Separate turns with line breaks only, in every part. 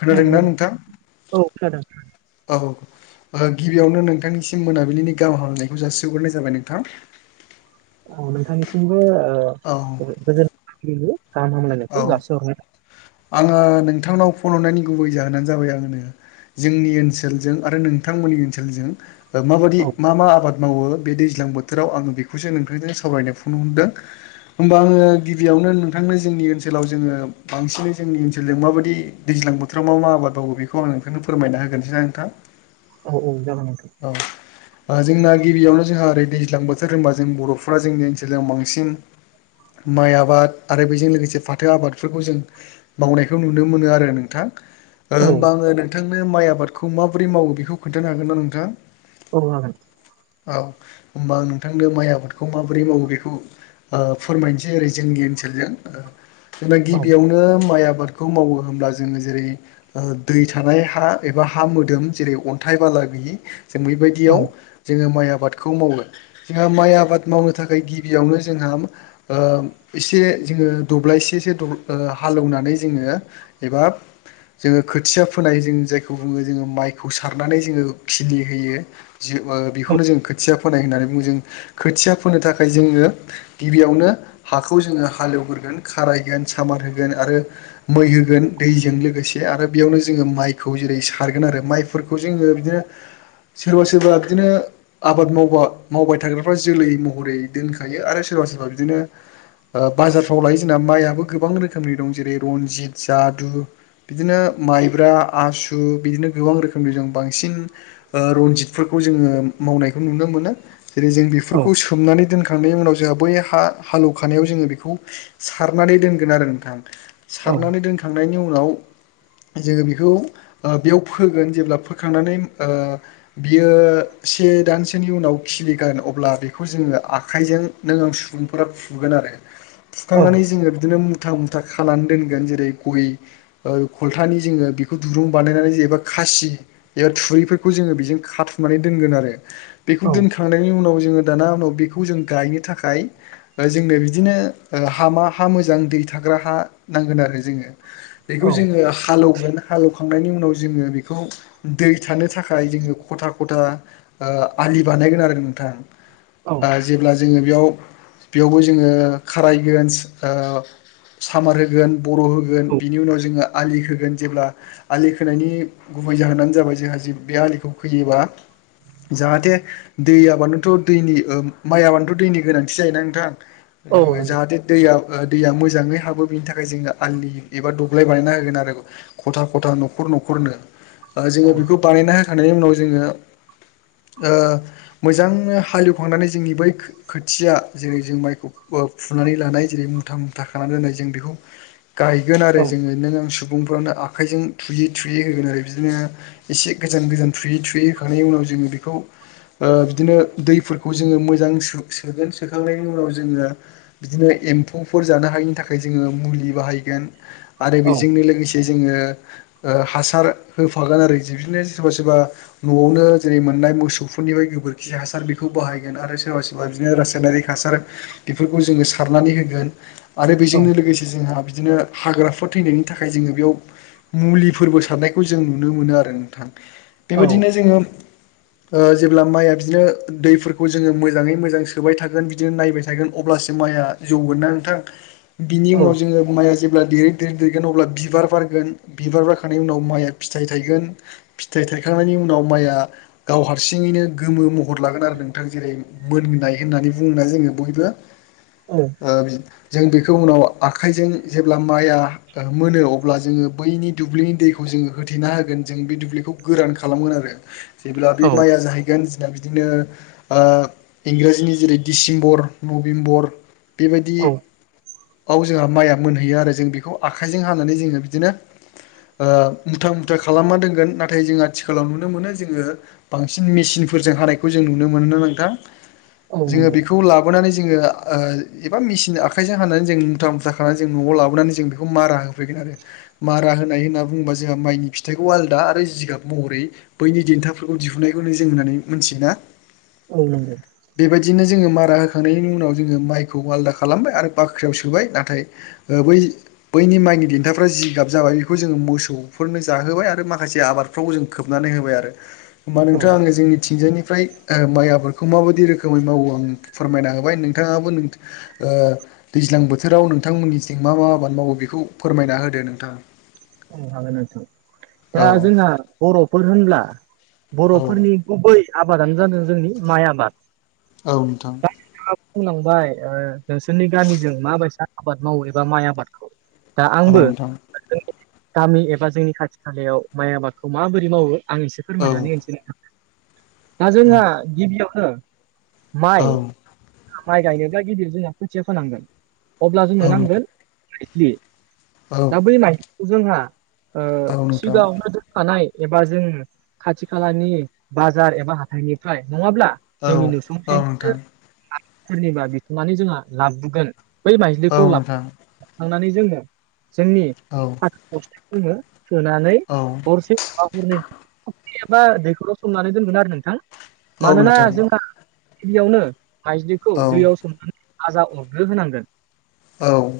खोनादों ना
खोनादोंना
नोंथां
औ सादों
औ औ गिबियावनो नोंथांनिसिम मोनाबिलिनि गाहाम हामनायखौ जासिग्रोननाय जाबाय नोंथां
औ नोंथांनिसिमबो
औ
ओ गोजोन गाहाम
औ
हामलायनायखौ जासिहरनाय
आङो नोंथांनाव फन हरनायनि गुबै जाहोनानो जाबाय आंनो जोंनि ओनसोलजों आरो नोंथांमोननि ओनसोलजों माबायदि
औ
मा मा आबाद मावो बे दैज्लां बोथोराव आङो बेखौसो नोंथांजों सावरायनो फन हरदों होमबा आङो गिबियावनो नोंथांनो जोंनि ओनसोलाव जोङो बांसिन जोंनि ओनसोलजों माबायदि दैज्लां बोथोराव मा मा आबाद मावो बेखौ खौ आं नोंथांनो फोरमायना होगोनसैना नोंथां
औ औ जागगोन नोंथां
औ। ओ जोंना गिबियावनो जोंहा ओरै दैज्लां बोथोर होनबा जों बर'फोरा जोंनि ओनसोलाव बांसिन माइ आबाद आरो बेजों लोगोसे फाथो फाथो आबादफोरखौ जों मावनायखौ नुनो मोनो आरो नोंथां
औ
होमबा आङो नोंथांनो माइ आबादखौ माबोरै मावो बेखौ खोन्थानो हागोन ना नोंथाङा
[unintelligible]
औ होनोमबा नोंथांनो माइ आबादखौ माबोरै मावो बेखौ ओ फोरमायनोसै ओरै जोंनि ओनसोलजों
औ
गिबियावनो माइ आबादखौ मावो होनोमब्ला जोङो जेरै ओ दै थानाय हा एबा हा मोदोम जेरै अन्थाइ बालागि जों
औ
बेबायदियाव जोङो माइ आबादखौ मावो। जोंहा माइ आबाद मावनो थाखाय गिबियावनो जोंहा ओ एसे जोङो दब्लायसे एसे ओ हालेवनानै जोङो एबा जोङो खोथिया फोनाय जों जायखौ बुङो जोङो माइखौ सारनानै जोङो खिलि होयो। जेबेखौनो जों खोथिया फोनाय होननानै बुङो जों खोथिया फोनो थाखाय जोङो गिबियावनो हाखौ जोङो हालेवग्रोगोन खारायगोन सामार होगोन आरो मै होगोन दैजों लोगोसे आरो बेयावनो जोङो माइखौ जेरै सारगोन आरो माइ फोरखौ जोङो बिदिनो सोरबा-सोरबा बिदिनो आबाद मावबा मावबाय थाग्राफ्रा जोलै महरै दोनखायो आरो सोरबा सोरबा बिदिनो ओ बाजारफ्राव लायो जोंना माइआो गोबां रोखोमनि दं जेरै रनजित, जादु बिदिनो माइब्रा, आसु बिदिनो गोबां रोखोमनि जों बांसिन ओ रनजितफोरखौ जोङो मावनायखौ नुनो मोनो जेरै जों बे
औ
फोरखौ सोमनानै दोनखांनायनि उनाव जोंहा बै हा हालौवखानायाव जोङो बेखौ सारनानै दोनगोन आरो नोंथां सारनानै दोनखांनायनि उनाव जोङो बेखौ ओ बेयाव फोगोन जेब्ला फोखांनानै ओ बियो से दानसोनि उनाव खिलिगोन अब्ला बेखौ जोङो आखाइजों नों आं सुबुंफोरा फुगोन आरो
औ
सुखांनानै जोङो बिदिनो मुथा मुथा खालामनानै दोनगोन जेरै गय ओ खलथानि जोङो बेखौ दुरुं बानायनानै जेनेबा खासि एबा थुरैफोरखौ जोङो बेजों खाथुमनानै दोनगोन आरो बेखौ
औ
दोनखांनायनि उनाव जोङो दाना उनाव बेखौ जों गायनो थाखाय ओ जोंनो बिदिनो ओ हामा हा मोजां दै थाग्रा हा नांगोन आरो जोङो बेखौ जोङो हालेवगोना हालेवखांनायनि उनाव जोङो बेखौ दै थानो थाखाय जोङो खथा खथा ओ आलि बानायगोन आरो नोंथां
औ
ओ जेब्ला जोङो बेयाव बेयावबो जोङो खाराइगन्स ओ सामार होगोन बर' होगोन बिनि उनाव जोङो आलि होगोन जेब्ला आलि खोनायनि गुबै जाहोनानो जाबाय जोंहा जे बे आलिखौ खोयोबा जाहाथे दैयाबानोथ' दैनि ओ माइयबानोथ' दैनि गोनांथि जायोना नोंथां
औ औ नंगौ
जाहाथे दैया ओ दैया मोजाङै हाबो बेनि थाखाय जोङो आलि एबा दबग्लाय बानायना होगोन आरो खथा खथा न'खर न'खरनो ओ जोङो बेखौ बानायना होखांनायनि उनाव जोङो ओ मोजाङै हालेवखांनानै जोंनि बै खो-खोथिया जेरै जों माइखौ फुनानै लानाय जेरै मुथा मुथा खानानै दोननाय जों बेखौ गायगोन
औ
आरो जोङो नों आं सुबुंफ्रानो आखाइजों थुयै थुयै होगोन आरो बिदिनो एसे गोजान गोजान थुयै थुयै होखांनायनि उनाव जोङो बेखौ ओ बिदिनो दैफोरखौ जोङो मोजां सो-सोगोन सोखांनायनि उनाव जोङो बिदिनो एम्फौफोर जानो हायिनि थाखाय जोङो मुलि बाहायगोन आरो
औ
बेजोंनो लोगोसे जोङो हासार होफागोन आरो बिदिनो सोरबा सोरबा न'आवनो जेरै मोननाय मोसौफोरनिफ्राय गोबोरखि हासार बेखौ बाहायगोन आरो सोरबा सोर बा बिदिनो रासायनारि हासार बेफोरखौ जोङो सारनानै होगोन आरो बेजोंनो लोगोसे जोंहा बिदिनो हाग्राफोर थैनायनि थाखाय जोङो बेयाव मुलिफोरबो सारनायखौ जों नुनो मोनो आरो नोंथां बेबायदिनो
औ
जोङो ओ जेब्ला माइया बिदिनो दैफोरखौ जोङो मोजाङै मोजां सोबाय थागोन बिदिनो नायबाय थगोन अब्लासो माइआ जौगोन ना नोंथां बिनि उनाव जोङो माइआ जेब्ला देरो गिदिर देरगोन अब्ला बिबार बारगोन बिबार बारखांनायनि उनाव माइया फिथाइ थायगोन। फिथाइ थाइखांनायनि उनाव माइआ गाव हारसिङैनो गोमो महर लागोन आरो नोंथां जेरै मोननाय होननानै बुङो ना जोङो। बयबो ओ जों बेखौ उनाव आखाइजों जेब्ला माइआ मोनो अब्ला जोङो बैनि दुब्लिनि दैखौ जोङो होथेना होगोन जों बे दुब्लिखौ गोरान खालामगोन आरो। जेब्ला बे माइया जाहैगोन जोंना बिदिनो ओ इंराजिनि जेरै डिसेम्बर, नभेम्बर बेबायदि
औ
आव जोंहा माइआ मोनहैयो आरो जों बेखौ आखाइजों हानानै जोङो बिदिनो ओ मुथा मुथा खालामना दोनगोन नाथाय जों आथिखालाव नुनो मोनो जोङो बांसिन मेसिनफोरजों हानायखौ जों नुनो मोनो नोंथां।
औ
जोङो
नंगौ
बेखौ ला बोनानै जोङो ओ एबा मेसिन आखाइजों हानानै जों मुथा मुथ्ला खानानै जों न'आव लाबोनानै जों बेखौ मारा हो फैगोन आरो मारा होनाय होनना बुङोबा जोंहा माइनि फिथाइखौ आलादा आरो जिगाब महरै बैनि देन्थाफोरखौ दिहुननायखौनो जों होननानै मोनथियो ना।
औ नंगौ
बे‌ बायदिनो जोङो मारा होखांनायनि उनाव जोङो माइखौ आलादा खालामबाय आरो बाख्रियाव सोबाय नाथाय ओ बै बैनि माइनि देन्थाफ्रा जिगाब जाबाय बेखौ जोङो मोसौ फोरनो जाहोबाय आरो माखासे आबादफ्राव जों खोबनानै होबाय आरो। होमबा
औ
नोंथाङां आङो जोंनिथिंजायनिफ्राय ओ माइ आबादखौ माबायदि रोखोमै मावो आं फोरमायना होबाय नोंथाङाबो नों ओ दैज्लां बोथोराव नोंथांमोननिथिं मा मा आबाद मावगो बेखौ फोरमायना होदो नोंथाङा।
औ हागोन नोंथां।
औ
दा जोंहा बर'फोर होनब्ला
औ
बर'फोरनि गुबै आबादानो जादों जोंनि माइ आबाद।
औ नोंथां।
दा नोंथाङा बुंलांबाय ओ नोंसोरनि गामिजों माबायसा आबाद मावो एबा माइ आबादखौ। दा
औ
आंबो
नोंथां
जोंनि गामि एबा जोंनि खाथि खालायाव माइ आबादखौ माबोरै मावो आं एसे
औ
फोरमायनानै होनोसै नोंथां। दा
औ
जोंहा गिबियावनो माइ‌
औ
माइ गायनोब्ला गिबियाव जोंना खोथिया फोनांगोन अब्ला जोंनो
औ नोंथां
नांगोन माइज्लि।
औ
दा बै माइखौ जोंहा ओ
औ नोंथां
सिगाङावनो दो थानाय एबा जोङो खाथि खालानि बाजार एबा हाथाइनिफ्राय नङाब्ला
औ
जोंनि नुसुंसेफोर
नोंथां
सोरनिबा बिथनानै जोंहा लाबुगोन बै
औ
माइज्लिखौ ला
नोंथां
थांनानै जोङो जोंनि
औ
बस्तायाव दोनो सोनानै
औ
हरसे बा हरनै। फख्रि एबा दैखराव सोमनानै दोनगोन आरो नोंथां
औ
मानोना
नोंथां
जोंहा गिबियावनो माइज्लिखौ
औ
दैयाव सोमनानै आजा अरग्रो होनांगोन।
औ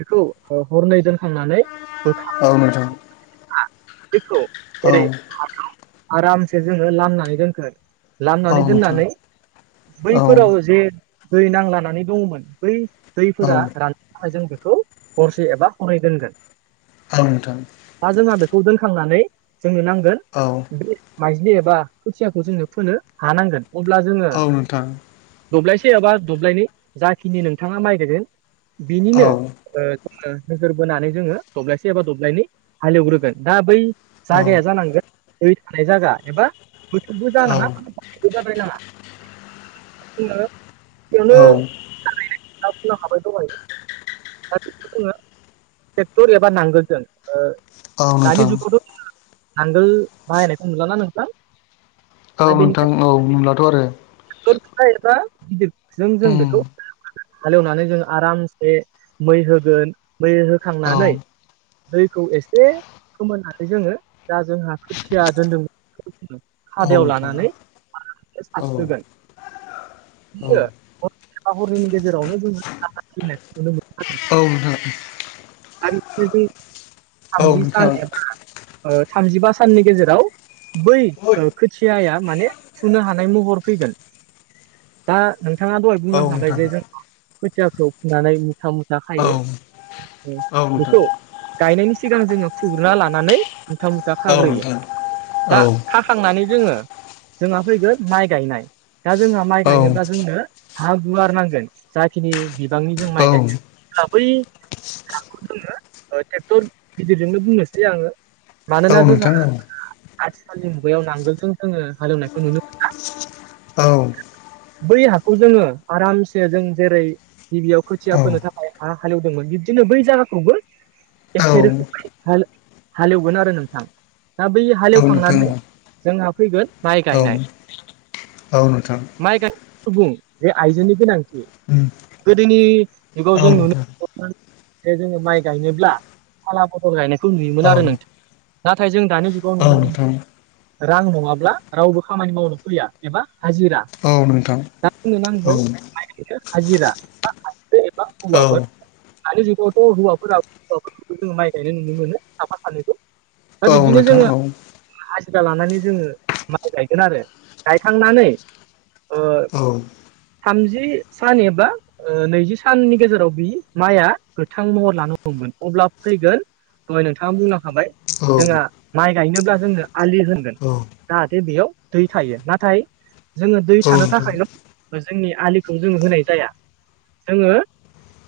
बेखौ ओ हरनै दोनखांनानै बोखां
औ नोंथां
हा बेखौ
औ
ओरै हाखौ आरामसे जोङो लामनानै दोनगोन।
औ
लामनानै
नोंथां
दोननानै
औ
बैफोराव जे दै नांलानानै दङमोन बै
औ
दैफोरा राननो थाखाय जों बेखौ हरसे एबा हरनै दोनगोन।
ओं नोंथां।
दा जोंहा बेखौ दोनखांनानै जोंनो नांगोन
औ
बे माइज्लि एबा खोथियाखौ जोङो फोनो हानांगोन अब्ला जोङो
औ नोंथां
दब्लायसे एबा दब्लायनै जाखिनि नोंथाङा माइ गायदों
औ
बिनिनो ओ मा होनो नोजोर बोनानै जोङो दब्लायसे एबा दब्लायननै हालेवग्रोगोन दा बै
औ
जागाया जानांगोन दै थानाय जायगा एबा गोथौबो
औ
जानाङा
औ नोंथां औ नोंथां औ
[inaudible] [unintelligible] ट्रेक्टर एबा नांगोलजों ओ दानि जुगावथ नांगोल बाहायनायखौ नुलाना नोंथां।
औ
दा
नोंथां
बेनिखायनो
औ नुलाथ' आरो।
[unintelligible] जों
उम
बेखौ हालेवनानै जों आरामसे मै होगोन मै
औ
होखांनानै। दैखौ एसे खोमोननानै जोङो दा जोंहा खोथिया दोन्दोंमोन
औ
खादायाव
नोंथां
लानानै आरामनो
औ
सारस्रोगोन
औ
ओ हनै हरनैनि गेजेरावनो जोङो आबाद खिलिनायखौ नुनो मोनो आरो
औ नोंथां
आरो बिनो जों
औ नोंथां औ
थामजि सान
नोंथां
एबा थामजिबा ओ साननि गेजेराव बै
औ
ओ खोथियाया माने फुनो हानाय महर फैगोन दा नोंथाङा दहाय
औ
बुंलांखाबाय
नोंथां
जे जोंआ खोथिया फुनानै मुथा-मुथा खायो। बेखौ गायनायनि सिगां जोङो फुग्रोना लानानै मुथा मु दा
औ
खाग्रोयो
नोंथां औ
दा खा थांनानै जोङो जोंहा फैगोन माइ गायनाय दा जोंहा
औ
माइ गायनोब्ला जोंनो। हा गुवार नांगोन जाखिनि बिबांनि जों माइ गायगोन अब्ला बै हाखौ जोङो ओ ट्रेक्टर गिदिरजोंनो बुंनोसै आङो
औ
मानोना जोंहा
नोंथां औ
आथिखालनि मुगायाव नांगोलजों जोङो हालेवनायखौ नुनो मोन
औ
बै हाखौ जोङो आरामसे जों जेरै गिबियाव खोथिया फोनो थाखाय हा हालेवदोंमोन बिबदिनो बै जायगाखौबो
औ
एखे रोखो हाल हालेवगोन आरो नोंथां दा बै
औ
हालेवखांनानै जोंहा फैगोन माइ गायनाय
औ-औ नोंथां।
माइ गानो [unintelligible] आइजोनि गोनांथि
उम
गोदोनि जुगाव
औ
जों नुनो
नोंथां
[unintelligible] बे जोङो माइ गायनोब्ला फाला बदल गायनायखौ
औ
नुयोमोन आरो नोंथां नाथाय जों दानि जुगाव
औ
नुनो मोन
नोंथां
रां नङाब्ला रावबो खामानि मावनो फैया एबा हाजिरा।
औ नोंथां।
दा जोंनो
औ
नांगोन माइ गायनो हाजिरा एबा
औ
हौवाफोर दानि जुगावथ हौवाफोरा हौवाफोरखौबो जोङो माइ गायनाय नुनो मोनो साफा सानैखौ दा
औ
बिब्दिनो
नोंथां
जोङो
औ
हाजिरा लानानै जोङो माइ गायगोन आरो गायखांनानै ओ
औ
थामजि सान एबा ओ नैजि साननि गेजेराव बि माइआ गोथां महर लानो हमगोन अब्ला फैगोन। दहाय नोंथाङा बुंलांखाबाय जोंहा माइ गायनोब्ला जोंनो आलि होनगोन
अ।
जाहाथे बेयाव दै थायो नाथाय जोङो दै
औ नोंथां औ
थानो थाखायल जोंनि आलिखौ जोङो होनाय जाया जोङो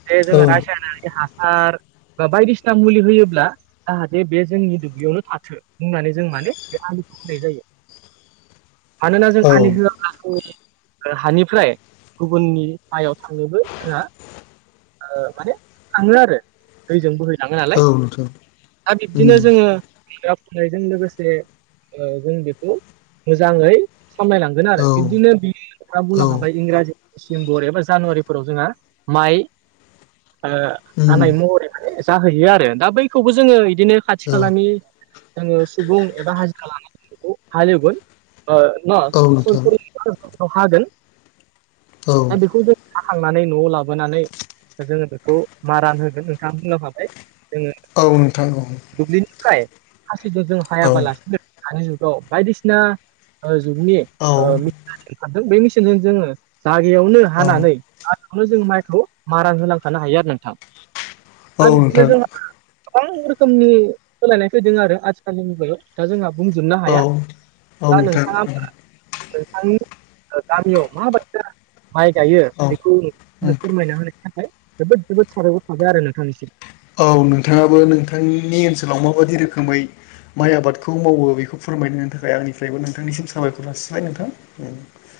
जे
औ
जोङो
औ
रसायनारि हासार। बा बायदिसिना मुलि होयोब्ला जाहाथे बे जोंनि दुब्लियावनो थाथो बुंनानै जों माने बे आलिखौ होनाय जायो मानोना जों
नोंथां
आलि होआ ओ हानिफ्राय गुबुननि माइयाव थांनोबो जोङो ओ माने थाङो आरो दैजों बोहै लाङो नालाय।
उम औ नोंथां
दा बिब्दिनो जोङो [unintelligible] फुनायजों लोगोसे। ओ जों बेखौ मोजाङै सामलायलांगोन आरो
औ
बिब्दिनो बियो आं बुंनो हाबाय
नोंथां औ
इंराजि दिसेम्बरे एबा जानुवारिफोराव जोंहा माइ। ओ।
औ
हानाय महरै जाहैयो आरो दा बैखौबो जोङो इदिनो खाथि
नोंथां
खालानि। जोङो सुबुं एबा हाजिरा लानानै बेखौ हालेवगोन ओ न
औ औ
[unintelligible] हागोन दा
औ
बेखौ जों खाखांनानै न'आव लाबोनानै। जोङो बेखौ मारान होगोन नोंथाङा बुंलां हाबाय जोङो
औ नोंथां औ
दुब्लिनि थाखाय खासिजों जों
औ
हायाबालासिनो दानि जुगाव बायदिसिना ओ जुगनि ओ मेचन ओंखारदों बे मेसिनजों जोङो जागायावनो हानानै आ बेखौनो जों माइखौ मारान होलांखानो हायो आरो नोंथां
औ
दा बिदिनो जों [unintelligible] गोबां रोखोमनि सोलायनाय फैदों आरो आथिखालनि मुगायाव। दा जोंहा
नोंथां औ
बुंजोबनो हाया दा नोंथाङा
नोंथां
नोंथांनि ओ गामियाव मा बायसा माइ गायो
औ औ
बेखौ [unintelligible]
उम
फोरमायना होनायनि थाखाय जोबोद-जोबोद साबायखर थाबाय आरो नोंथांनिसिम।
औ नोंथाङाबो नोंथांनि ओनसोलाव माबायदि रोखोमै माइ आबादखौ मावो बेखौ फोरमायनो थाखाय आंनिफ्रायबो नोंथांनिसिम साबायखर जासिबाय नोंथां [unintelligible]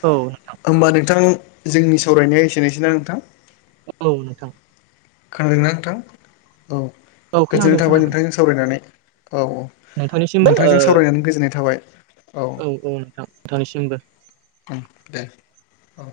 औ नोंथां
होमबा नोंथां जोंनि सावरायनाया एसेनोसै ना नोंथां
औ नोथां।
खोनादोंना नोंथां औ
औ
गोजोननाय
खोनादों
थाबाय
खोनादों
नोंथांजों सावरायनानै। औ औ
नोंथांनिसिमबो
नोंथांजों सावरायनानै गोजोननाय थाबाय औ ओं
औ-औ नोंथां थांनिसिमबो।
दे औ